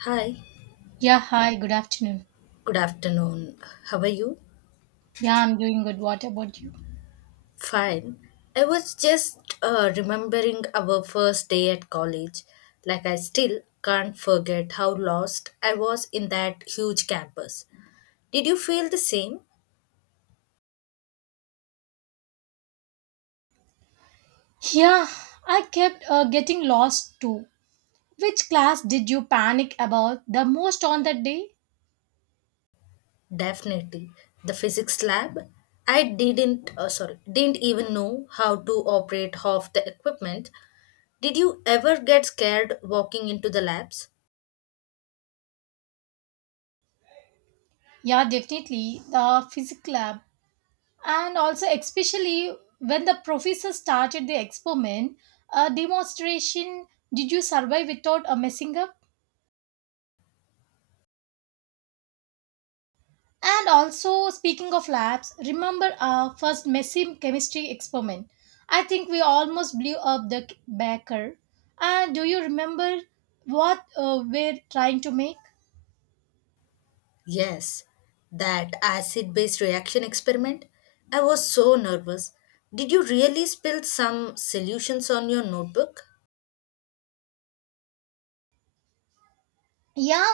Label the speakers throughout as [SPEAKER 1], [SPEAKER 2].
[SPEAKER 1] Hi,
[SPEAKER 2] Yeah, hi, good afternoon.
[SPEAKER 1] good afternoon. How are you?
[SPEAKER 2] Yeah, I'm doing good. What about you?
[SPEAKER 1] Fine. I was just remembering our first day at college. Like, I still can't forget how lost I was in that huge campus. Did you feel the same?
[SPEAKER 2] Yeah, I kept getting lost too. Which class did you panic about the most on that day?
[SPEAKER 1] Definitely. The physics lab? I didn't even know how to operate half the equipment. Did you ever get scared walking into the labs?
[SPEAKER 2] Yeah, definitely the physics lab. And also, especially when the professor started the experiment, a demonstration, did you survive without a messing up? And also, speaking of labs, remember our first messy chemistry experiment? I think we almost blew up the baker. And do you remember what we're trying to make?
[SPEAKER 1] Yes, that acid base reaction experiment. I was so nervous. Did you really spill some solutions on your notebook?
[SPEAKER 2] Yeah,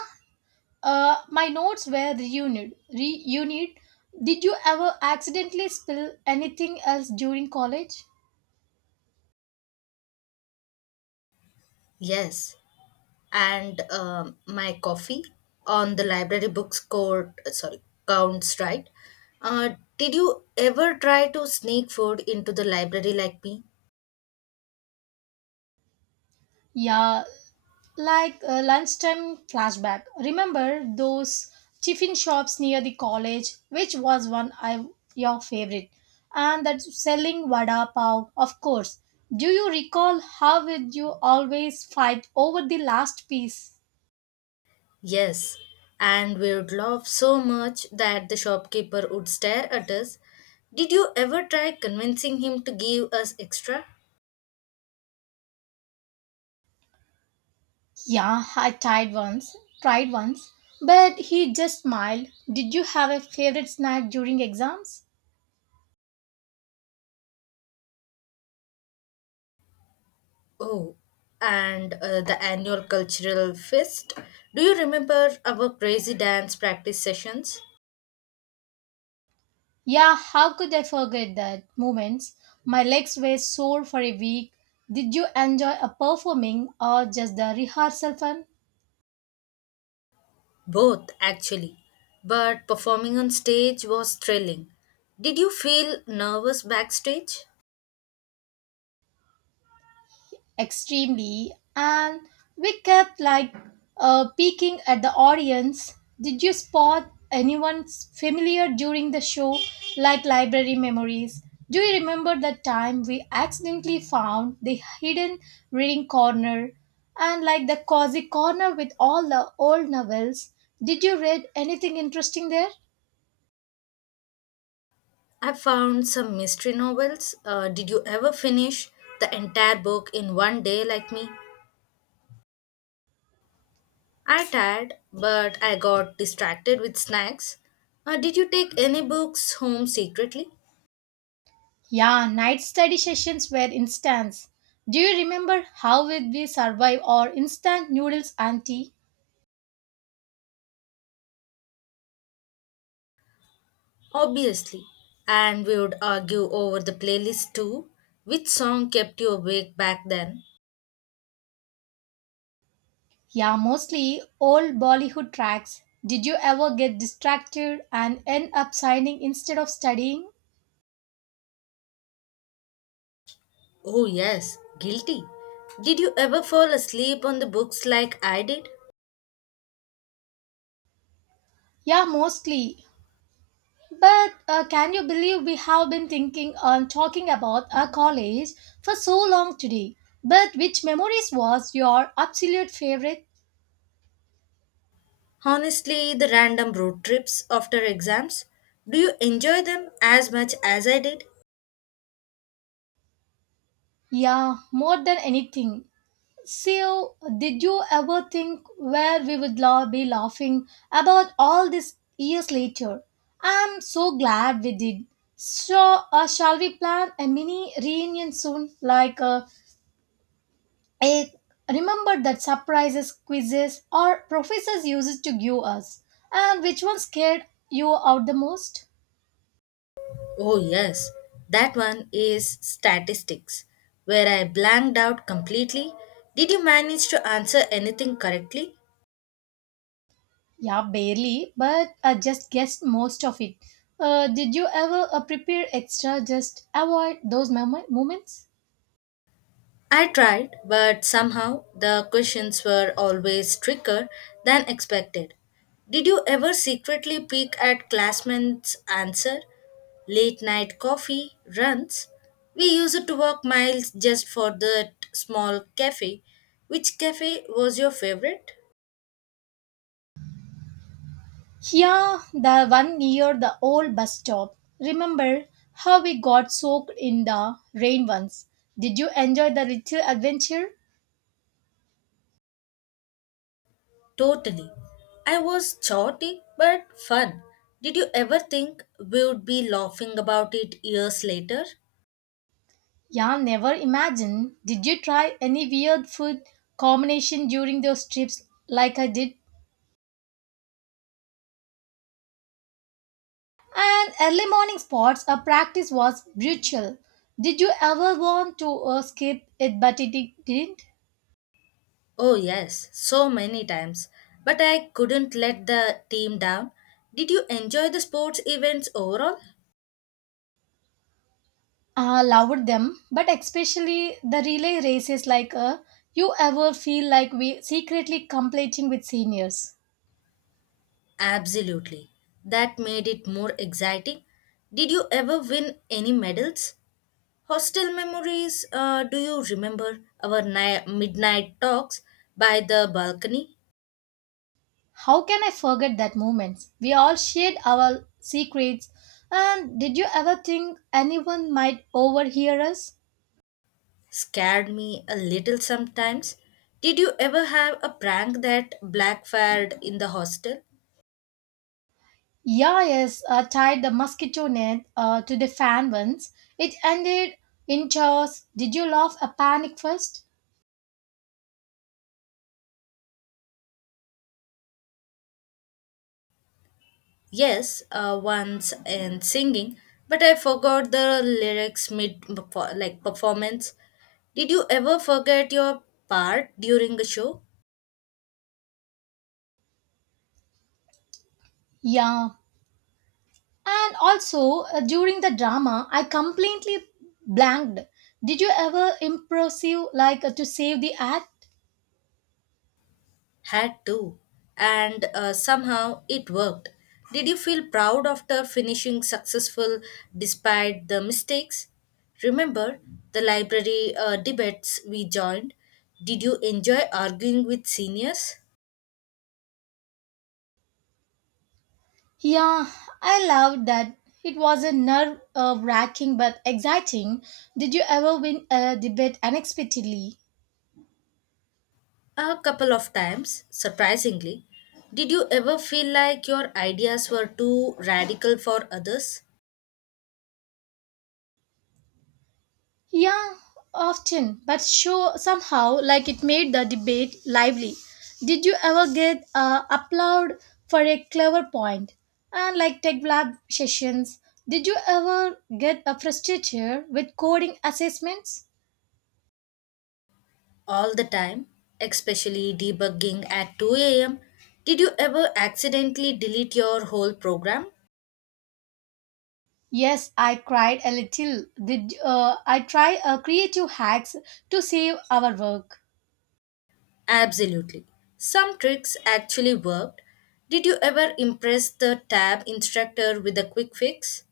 [SPEAKER 2] my notes were reunited. Reunited. Did you ever accidentally spill anything else during college?
[SPEAKER 1] Yes, and my coffee on the library books counts, right? Uh, did you ever try to sneak food into the library like me?
[SPEAKER 2] Yeah, like lunchtime flashback. Remember those tiffin shops near the college, which was one I your favorite, and that selling vada pav, of course. Do you recall how would you always fight over the last piece?
[SPEAKER 1] Yes, and we would laugh so much that the shopkeeper would stare at us. Did you ever try convincing him to give us extra?
[SPEAKER 2] Yeah, I tried once, tried once, but he just smiled. Did you have a favorite snack during exams?
[SPEAKER 1] Oh, and the annual cultural fest. Do you remember our crazy dance practice sessions?
[SPEAKER 2] Yeah, how could I forget that moments? My legs were sore for a week. Did you enjoy a performing or just the rehearsal fun?
[SPEAKER 1] Both, actually. But performing on stage was thrilling. Did you feel nervous backstage?
[SPEAKER 2] Extremely, and we kept like peeking at the audience. Did you spot anyone familiar during the show, like library memories? Do you remember the time we accidentally found the hidden reading corner, and like the cozy corner with all the old novels? Did you read anything interesting there?
[SPEAKER 1] I found some mystery novels. Did you ever finish the entire book in one day like me? I tired, but I got distracted with snacks. Did you take any books home secretly?
[SPEAKER 2] Yeah, night study sessions were instance. Do you remember how would we survive our instant noodles and tea?
[SPEAKER 1] Obviously. And we would argue over the playlist too. Which song kept you awake back then?
[SPEAKER 2] Yeah, mostly old Bollywood tracks. Did you ever get distracted and end up signing instead of studying?
[SPEAKER 1] Oh, yes, guilty. Did you ever fall asleep on the books like I did?
[SPEAKER 2] Yeah, mostly. But can you believe we have been thinking and talking about our college for so long today? But which memories was your absolute favorite?
[SPEAKER 1] Honestly, the random road trips after exams, do you enjoy them as much as I did?
[SPEAKER 2] Yeah, more than anything. So, did you ever think where we would be laughing about all this years later? I'm so glad we did. So, shall we plan a mini reunion soon? Like, a, remember that surprises, quizzes, or professors used to give us? And which one scared you out the most?
[SPEAKER 1] Oh, yes, that one is statistics, where I blanked out completely. Did you manage to answer anything correctly?
[SPEAKER 2] Yeah, barely, but I just guessed most of it. Did you ever prepare extra just avoid those moments?
[SPEAKER 1] I tried, but somehow the questions were always trickier than expected. Did you ever secretly peek at classmates' answer? Late night coffee runs. We used to walk miles just for that small cafe. Which cafe was your favorite?
[SPEAKER 2] Yeah, the one near the old bus stop. Remember how we got soaked in the rain once? Did you enjoy the little adventure?
[SPEAKER 1] Totally. I was chaotic but fun. Did you ever think we would be laughing about it years later?
[SPEAKER 2] Yeah, never imagine. Did you try any weird food combination during those trips like I did? And early morning sports, our practice was brutal. Did you ever want to escape it but it didn't?
[SPEAKER 1] Oh, yes, so many times. But I couldn't let the team down. Did you enjoy the sports events overall?
[SPEAKER 2] Loved them, but especially the relay races like you ever feel like we secretly competing with seniors.
[SPEAKER 1] Absolutely. That made it more exciting. Did you ever win any medals? Hostel memories, do you remember our midnight talks by the balcony?
[SPEAKER 2] How can I forget that moment? We all shared our secrets. And did you ever think anyone might overhear us?
[SPEAKER 1] Scared me a little sometimes. Did you ever have a prank that backfired in the hostel?
[SPEAKER 2] Yeah, yes, tied the mosquito net to the fan once. It ended in chaos. Did you laugh a panic first?
[SPEAKER 1] Yes, once and singing, but I forgot the lyrics mid like performance. Did you ever forget your part during a show?
[SPEAKER 2] Yeah. And also, during the drama, I completely blanked. Did you ever impressive like to save the act?
[SPEAKER 1] Had to, and somehow it worked. Did you feel proud after finishing successful despite the mistakes? Remember the library debates we joined? Did you enjoy arguing with seniors?
[SPEAKER 2] Yeah, I loved that. It was a nerve wracking but exciting. Did you ever win a debate unexpectedly?
[SPEAKER 1] A couple of times, surprisingly. Did you ever feel like your ideas were too radical for others?
[SPEAKER 2] Yeah, often, but show somehow like it made the debate lively. Did you ever get applaud for a clever point? And like tech lab sessions, did you ever get a frustrated with coding assessments?
[SPEAKER 1] All the time, especially debugging at 2 am. Did you ever accidentally delete your whole program?
[SPEAKER 2] Yes, I cried a little. Did I try creative hacks to save our work?
[SPEAKER 1] Absolutely. Some tricks actually worked. Did you ever impress the tab instructor with a quick fix?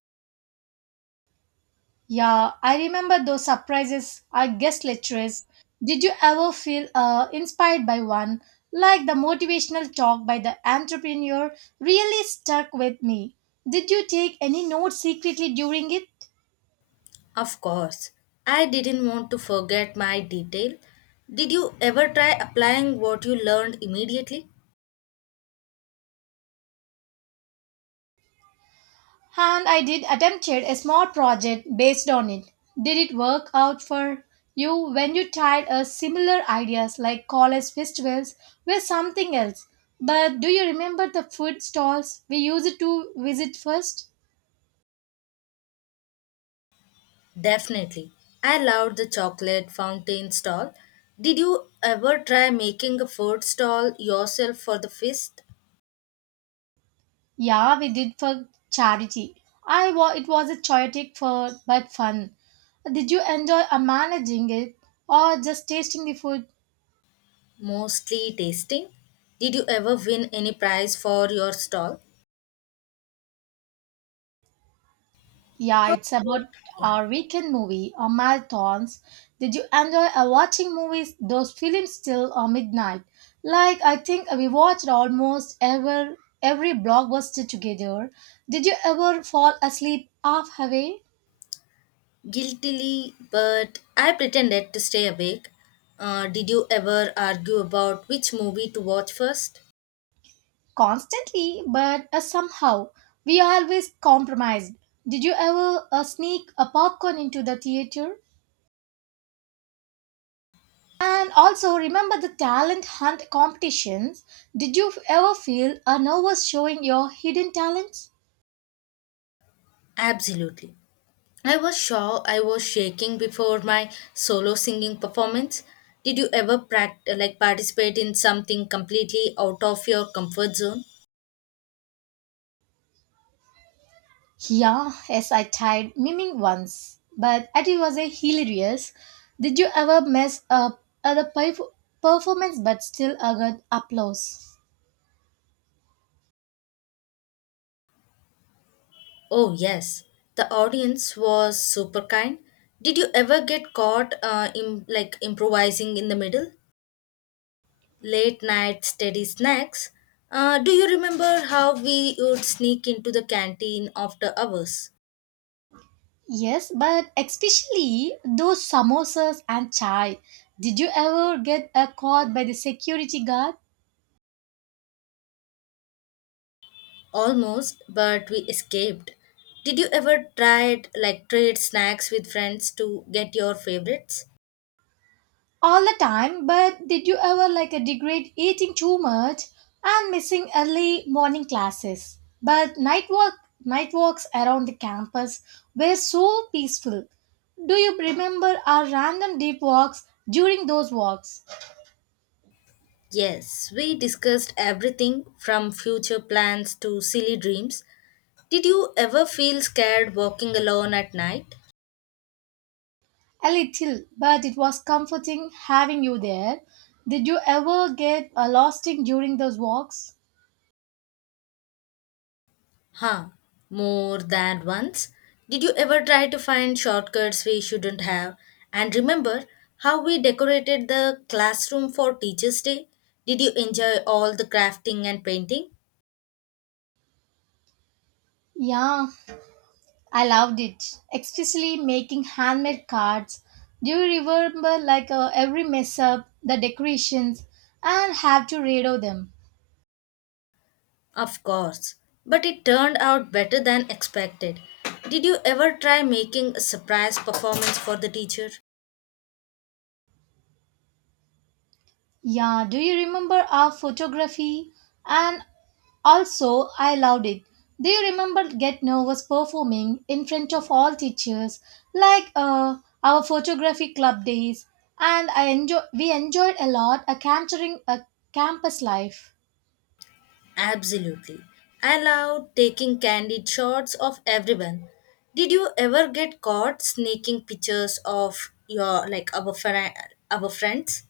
[SPEAKER 2] Yeah, I remember those surprises our guest lecturers. Did you ever feel inspired by one? Like the motivational talk by the entrepreneur really stuck with me. Did you take any notes secretly during it?
[SPEAKER 1] Of course. I didn't want to forget my detail. Did you ever try applying what you learned immediately?
[SPEAKER 2] And I did attempted a small project based on it. Did it work out for you when you tried a similar ideas like college festivals were something else? But do you remember the food stalls we used to visit first?
[SPEAKER 1] Definitely. I loved the chocolate fountain stall. Did you ever try making a food stall yourself for the feast?
[SPEAKER 2] Yeah, we did for charity. It was a chaotic for but fun. Did you enjoy managing it or just tasting the food?
[SPEAKER 1] Mostly tasting. Did you ever win any prize for your stall?
[SPEAKER 2] Yeah,
[SPEAKER 1] How
[SPEAKER 2] it's about
[SPEAKER 1] yeah,
[SPEAKER 2] our weekend movie or marathons. Did you enjoy watching movies? Those films till midnight. Like I think we watched almost every blockbuster together. Did you ever fall asleep halfway?
[SPEAKER 1] guiltily, but I pretended to stay awake. Did you ever argue about which movie to watch first?
[SPEAKER 2] Constantly, but somehow we always compromised. Did you ever sneak a popcorn into the theater? And also remember the talent hunt competitions. Did you ever feel a nervous showing your hidden talents?
[SPEAKER 1] Absolutely. I was sure I was shaking before my solo singing performance. Did you ever like participate in something completely out of your comfort zone?
[SPEAKER 2] Yeah, yes, I tried miming once, but it was a hilarious. Did you ever mess up the performance but still got applause?
[SPEAKER 1] Oh yes, the audience was super kind. Did you ever get caught in like improvising in the middle? Late night steady snacks. Do you remember how we would sneak into the canteen after hours?
[SPEAKER 2] Yes, but especially those samosas and chai. Did you ever get caught by the security guard?
[SPEAKER 1] Almost, but we escaped. Did you ever try it like trade snacks with friends to get your favorites?
[SPEAKER 2] All the time, but did you ever like a degrade eating too much and missing early morning classes? But night walks around the campus were so peaceful. Do you remember our random deep walks during those walks?
[SPEAKER 1] Yes, we discussed everything from future plans to silly dreams. Did you ever feel scared walking alone at night?
[SPEAKER 2] A little, but it was comforting having you there. Did you ever get lost in during those walks?
[SPEAKER 1] Huh, More than once. Did you ever try to find shortcuts we shouldn't have? And remember how we decorated the classroom for Teacher's Day? Did you enjoy all the crafting and painting?
[SPEAKER 2] Yeah, I loved it, especially making handmade cards. Do you remember like every mess up, the decorations, and have to redo them?
[SPEAKER 1] Of course, but it turned out better than expected. Did you ever try making a surprise performance for the teacher?
[SPEAKER 2] Yeah, do you remember our photography? And also, I loved it. Do you remember Get Nervous performing in front of all teachers, like our photography club days? And I enjoy we enjoyed a lot a capturing a campus life.
[SPEAKER 1] Absolutely. I loved taking candid shots of everyone. Did you ever get caught sneaking pictures of your like our fri- our friends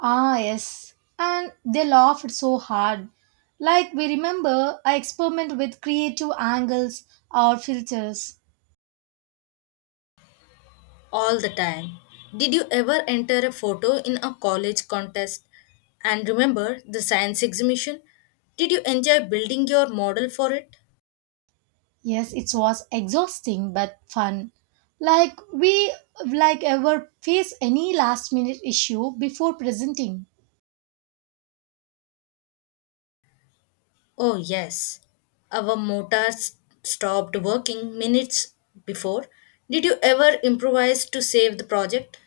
[SPEAKER 2] Ah, yes. And they laughed so hard. Like we remember, I experiment with creative angles or filters.
[SPEAKER 1] all the time? Did you ever enter a photo in a college contest? And remember the science exhibition? Did you enjoy building your model for it?
[SPEAKER 2] Yes, it was exhausting but fun. Like we like ever face any last minute issue before presenting.
[SPEAKER 1] Oh, yes. Our motors stopped working minutes before. Did you ever improvise to save the project?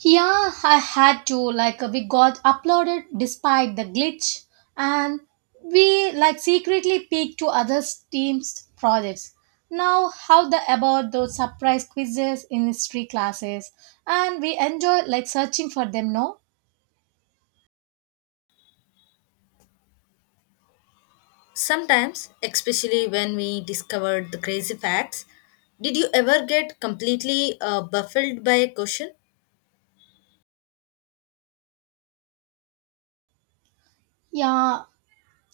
[SPEAKER 2] Yeah, I had to like we got uploaded despite the glitch, and we like secretly peeked to other teams projects. Now how the about those surprise quizzes in history classes, and we enjoy like searching for them no?
[SPEAKER 1] Sometimes, especially when we discovered the crazy facts, did you ever get completely baffled by a question?
[SPEAKER 2] Yeah,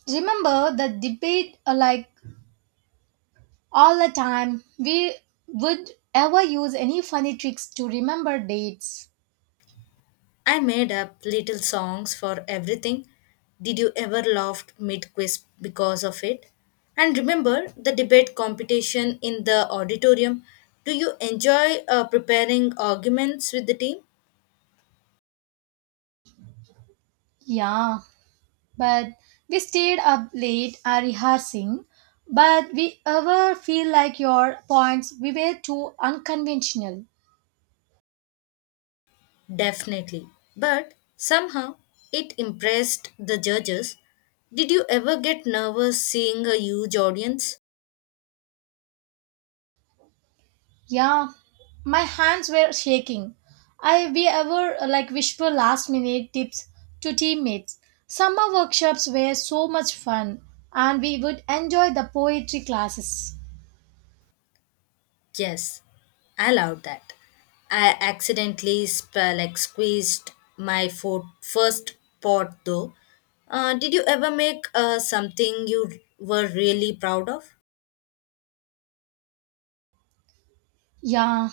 [SPEAKER 2] remember the debate like all the time. We would ever use any funny tricks to remember dates.
[SPEAKER 1] I made up little songs for everything. Did you ever laugh mid quiz because of it? And remember the debate competition in the auditorium. Do you enjoy preparing arguments with the team?
[SPEAKER 2] Yeah, but we stayed up late rehearsing. But we ever feel like your points we were too unconventional.
[SPEAKER 1] Definitely. But somehow it impressed the judges. Did you ever get nervous seeing a huge audience?
[SPEAKER 2] Yeah, my hands were shaking. I we ever like whisper last minute tips to teammates. Summer workshops were so much fun, and we would enjoy the poetry classes.
[SPEAKER 1] Yes, I allowed that. I accidentally like squeezed my foot first pot though. Did you ever make something you were really proud of?
[SPEAKER 2] Yeah,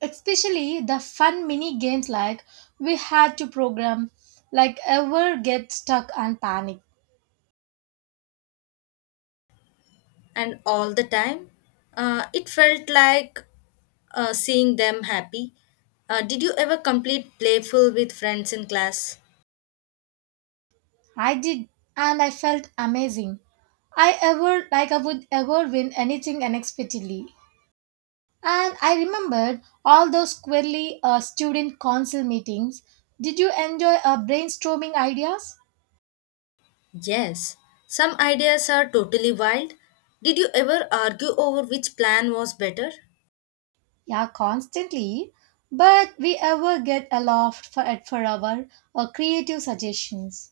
[SPEAKER 2] especially the fun mini games like we had to program like ever get stuck and panic.
[SPEAKER 1] And all the time, it felt like seeing them happy. Did you ever complete playful with friends in class?
[SPEAKER 2] I did, and I felt amazing. I ever like I would ever win anything unexpectedly, and I remembered all those squarely student council meetings. Did you enjoy brainstorming ideas?
[SPEAKER 1] Yes, some ideas are totally wild. Did you ever argue over which plan was better?
[SPEAKER 2] Yeah, constantly, but we ever get a laugh for our creative suggestions.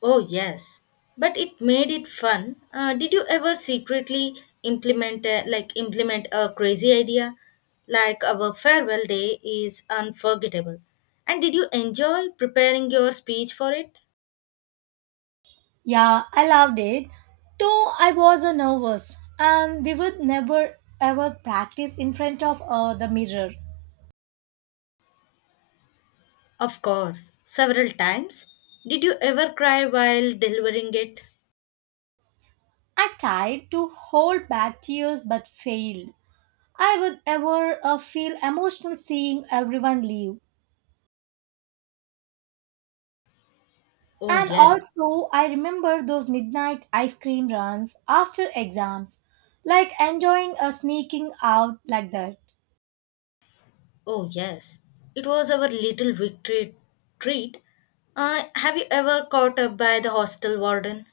[SPEAKER 1] Oh, yes, but it made it fun. Did you ever secretly implement a crazy idea? Like our farewell day is unforgettable. And did you enjoy preparing your speech for it?
[SPEAKER 2] Yeah, I loved it. Though I was a nervous, and we would never ever practice in front of the mirror.
[SPEAKER 1] Of course, several times. Did you ever cry while delivering it?
[SPEAKER 2] I tried to hold back tears but failed. I would ever feel emotional seeing everyone leave.
[SPEAKER 1] Oh,
[SPEAKER 2] And
[SPEAKER 1] yeah.
[SPEAKER 2] also, I remember those midnight ice cream runs after exams, like enjoying a sneaking out like that.
[SPEAKER 1] Oh, yes. It was our little victory treat. Have you ever caught up by the hostel warden?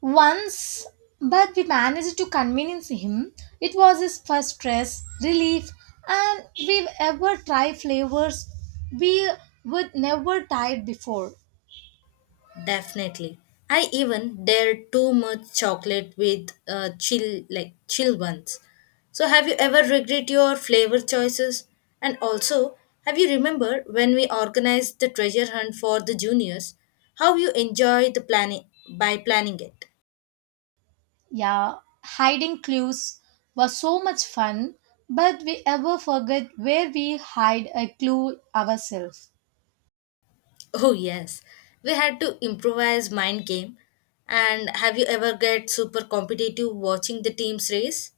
[SPEAKER 2] Once, but we managed to convince him it was his first stress relief, and we ever try flavors we would never tried before.
[SPEAKER 1] Definitely. I even dared too much chocolate with chill ones. So have you ever regret your flavor choices? And also, have you remember when we organized the treasure hunt for the juniors? How you enjoy the planning by planning it?
[SPEAKER 2] Yeah, hiding clues was so much fun, but we ever forget where we hide a clue ourselves.
[SPEAKER 1] Oh yes, we had to improvise mind game. And have you ever get super competitive watching the teams race?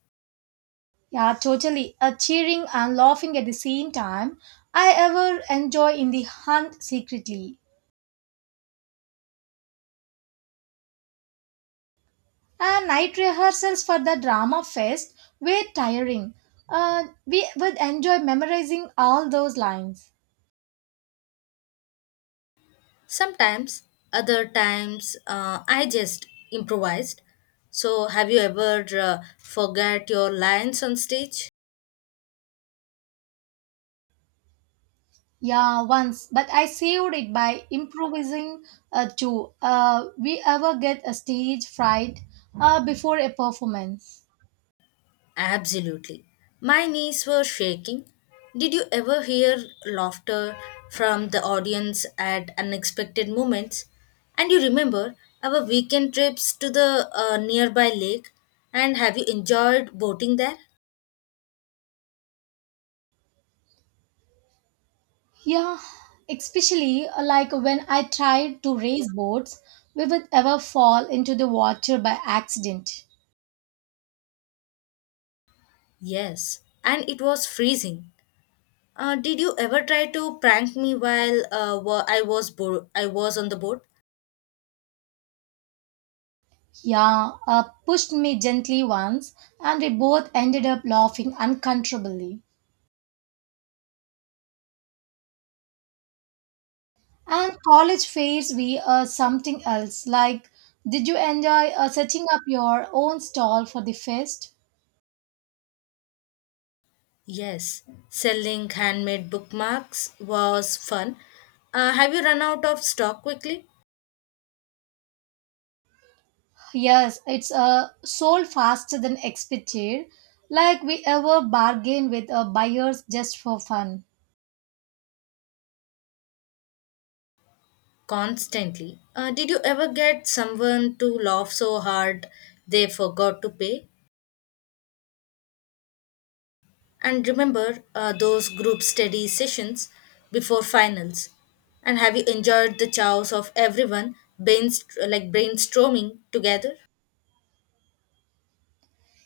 [SPEAKER 2] Yeah, totally. A cheering and laughing at the same time. I ever enjoy in the hunt secretly. Night rehearsals for the drama fest were tiring. We would enjoy memorizing all those lines.
[SPEAKER 1] Sometimes, other times I just improvised. So have you ever forgot your lines on stage?
[SPEAKER 2] Yeah, once, but I saved it by improvising too. We ever get a stage fright before a performance?
[SPEAKER 1] Absolutely. My knees were shaking. Did you ever hear laughter from the audience at unexpected moments? And you remember our weekend trips to the nearby lake? And have you enjoyed boating there?
[SPEAKER 2] Yeah, especially like when I tried to race boats, we would ever fall into the water by accident.
[SPEAKER 1] Yes, and it was freezing. Did you ever try to prank me while I was on the boat?
[SPEAKER 2] Yeah, pushed me gently once, and we both ended up laughing uncontrollably. And college fairs we are something else. Like, did you enjoy setting up your own stall for the fest?
[SPEAKER 1] Yes, selling handmade bookmarks was fun. Have you run out of stock quickly?
[SPEAKER 2] Yes, it's sold faster than expected. Like we ever bargain with buyers just for fun.
[SPEAKER 1] Constantly. Did you ever get someone to laugh so hard they forgot to pay? And remember those group study sessions before finals? And have you enjoyed the chows of everyone like brainstorming together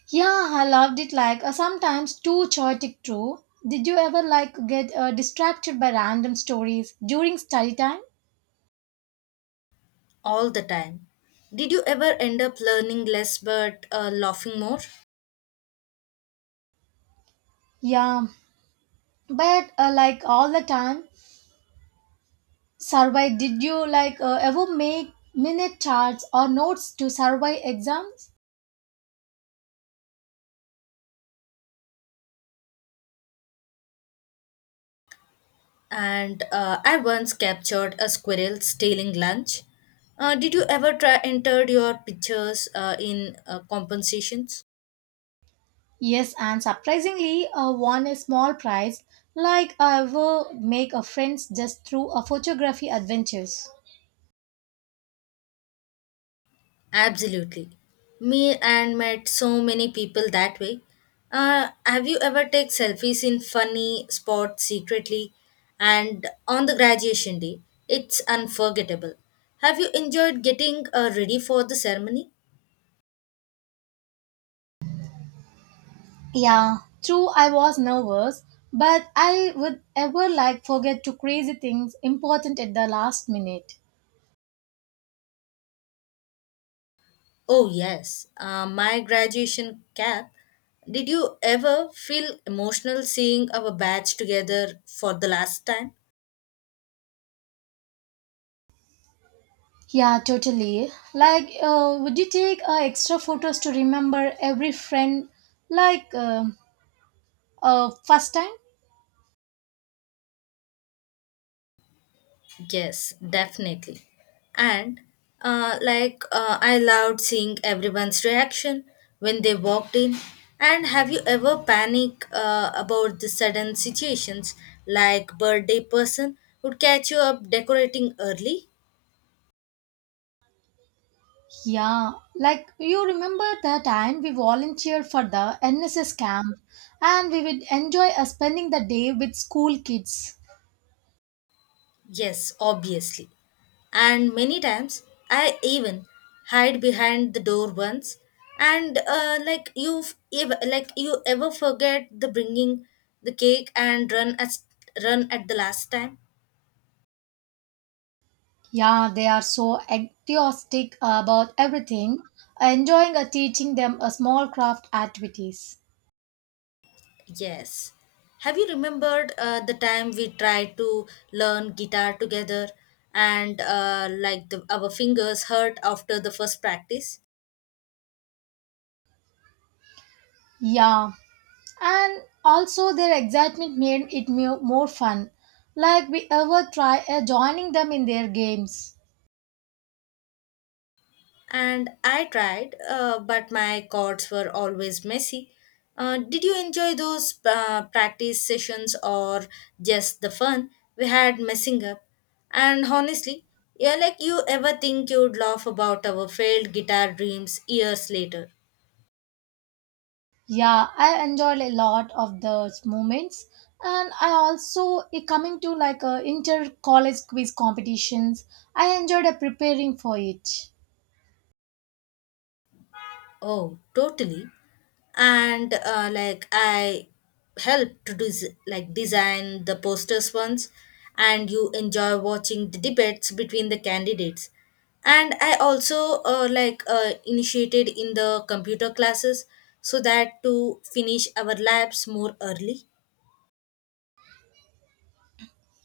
[SPEAKER 2] Yeah, I loved it. Like sometimes too chaotic too. Did you ever like get distracted by random stories during study time?
[SPEAKER 1] all the time? Did you ever end up learning less but laughing more?
[SPEAKER 2] Yeah, but like all the time survey did you like ever make minute charts or notes to survey exams.
[SPEAKER 1] And I once captured a squirrel stealing lunch. Did you ever try entered your pictures in compensations?
[SPEAKER 2] Yes, and surprisingly won a small prize like I ever make a friends just through a photography adventures.
[SPEAKER 1] Absolutely. Me and met so many people that way. Have you ever take selfies in funny spots secretly? And on the graduation day, it's unforgettable. Have you enjoyed getting ready for the ceremony?
[SPEAKER 2] Yeah, true, I was nervous, but I would ever like forget to crazy things important at the last minute.
[SPEAKER 1] Oh, yes. My graduation cap. Did you ever feel emotional seeing our batch together for the last time?
[SPEAKER 2] Yeah, totally. Like, would you take extra photos to remember every friend, like first time?
[SPEAKER 1] Yes, definitely. And like I loved seeing everyone's reaction when they walked in. And have you ever panic about the sudden situations like birthday person would catch you up decorating early?
[SPEAKER 2] Yeah, like you remember the time we volunteered for the NSS camp, and we would enjoy spending the day with school kids.
[SPEAKER 1] Yes, obviously. And many times I even hide behind the door once. And like you ever forget the bringing the cake and run at the last time?
[SPEAKER 2] Yeah, they are so enthusiastic about everything, enjoying teaching them small craft activities.
[SPEAKER 1] Yes. Have you remembered the time we tried to learn guitar together, and like our fingers hurt after the first practice?
[SPEAKER 2] Yeah, and also their excitement made it more fun like we ever try joining them in their games.
[SPEAKER 1] And I tried, but my chords were always messy. Did you enjoy those practice sessions or just the fun we had messing up? And honestly, yeah, like you ever think you'd laugh about our failed guitar dreams years later?
[SPEAKER 2] Yeah, I enjoyed a lot of those moments, and I also coming to like inter college quiz competitions. I enjoyed preparing for it.
[SPEAKER 1] Oh, totally. And like I helped to like design the posters once and you enjoy watching the debates between the candidates and I also like initiated in the computer classes so that to finish our labs more early.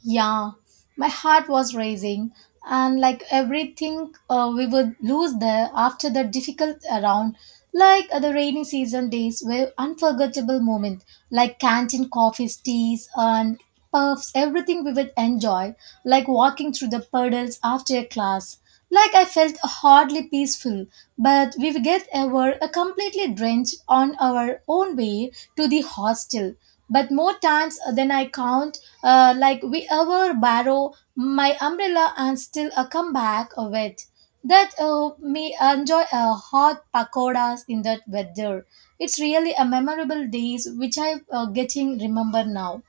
[SPEAKER 2] Yeah, my heart was racing, and like everything, we would lose there after the difficult round. Like the rainy season days were unforgettable moment, like canteen coffees, teas, and puffs, everything we would enjoy, like walking through the puddles after a class. Like I felt hardly peaceful, but we get ever a completely drenched on our own way to the hostel. But more times than I count, like we ever borrow my umbrella and still come back wet. That me enjoy hot pakoras in that weather. It's really a memorable days which I getting remember now.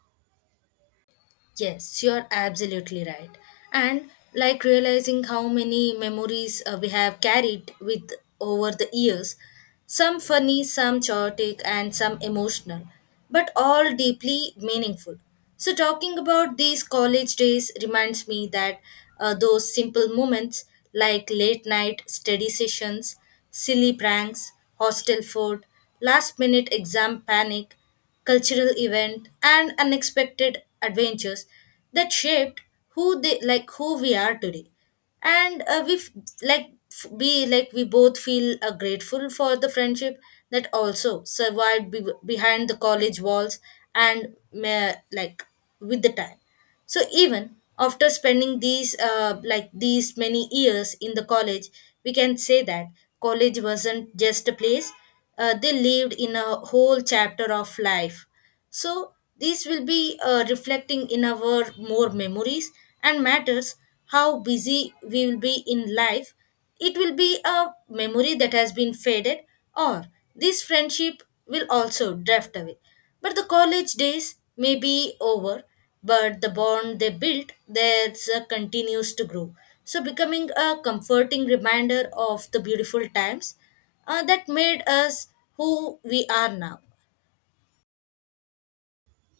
[SPEAKER 1] Yes, you're absolutely right. And like realizing how many memories we have carried with over the years, some funny, some chaotic, and some emotional, but all deeply meaningful. So, talking about these college days reminds me that those simple moments like late night study sessions, silly pranks, hostel food, last minute exam panic, cultural event and unexpected adventures that shaped who they like who we are today, and we f- like f- we like we both feel grateful for the friendship that also survived behind the college walls and like with the time. So even after spending these like these many years in the college, we can say that college wasn't just a place, they lived in a whole chapter of life. So these will be reflecting in our more memories, and matters how busy we will be in life, it will be a memory that has been faded, or this friendship will also drift away. But the college days may be over, but the bond they built there's continues to grow. So becoming a comforting reminder of the beautiful times that made us who we are now.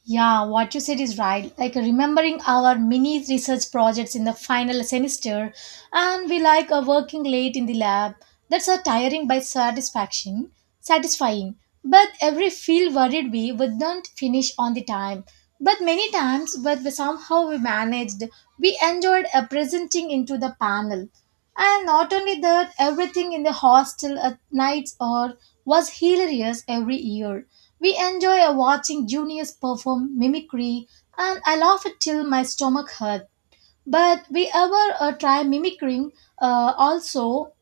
[SPEAKER 2] Yeah, what you said is right. Like remembering our mini research projects in the final semester, and we like are working late in the lab. That's a tiring by satisfying. But every feel worried we wouldn't finish on the time. But we somehow we managed. We enjoyed presenting into the panel, and not only that, everything in the hostel at nights or was hilarious every year. We enjoy watching juniors perform mimicry, and I laugh it till my stomach hurts. But we ever try mimicking also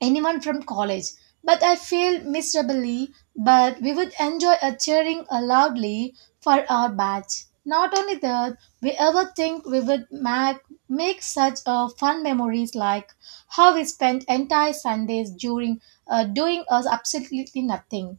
[SPEAKER 2] anyone from college, but I failed miserably. But we would enjoy a cheering loudly for our batch. Not only that, we ever think we would make such fun memories like how we spent entire Sundays during doing us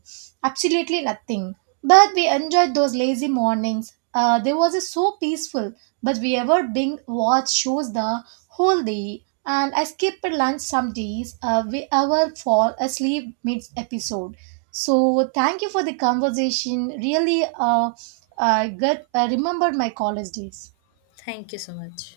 [SPEAKER 2] absolutely nothing. But we enjoyed those lazy mornings. They was so peaceful. But we ever being watch shows the whole day, and I skip a lunch some days. We ever fall asleep mid episode. So thank you for the conversation. Really, I remembered my college days.
[SPEAKER 1] Thank you so much.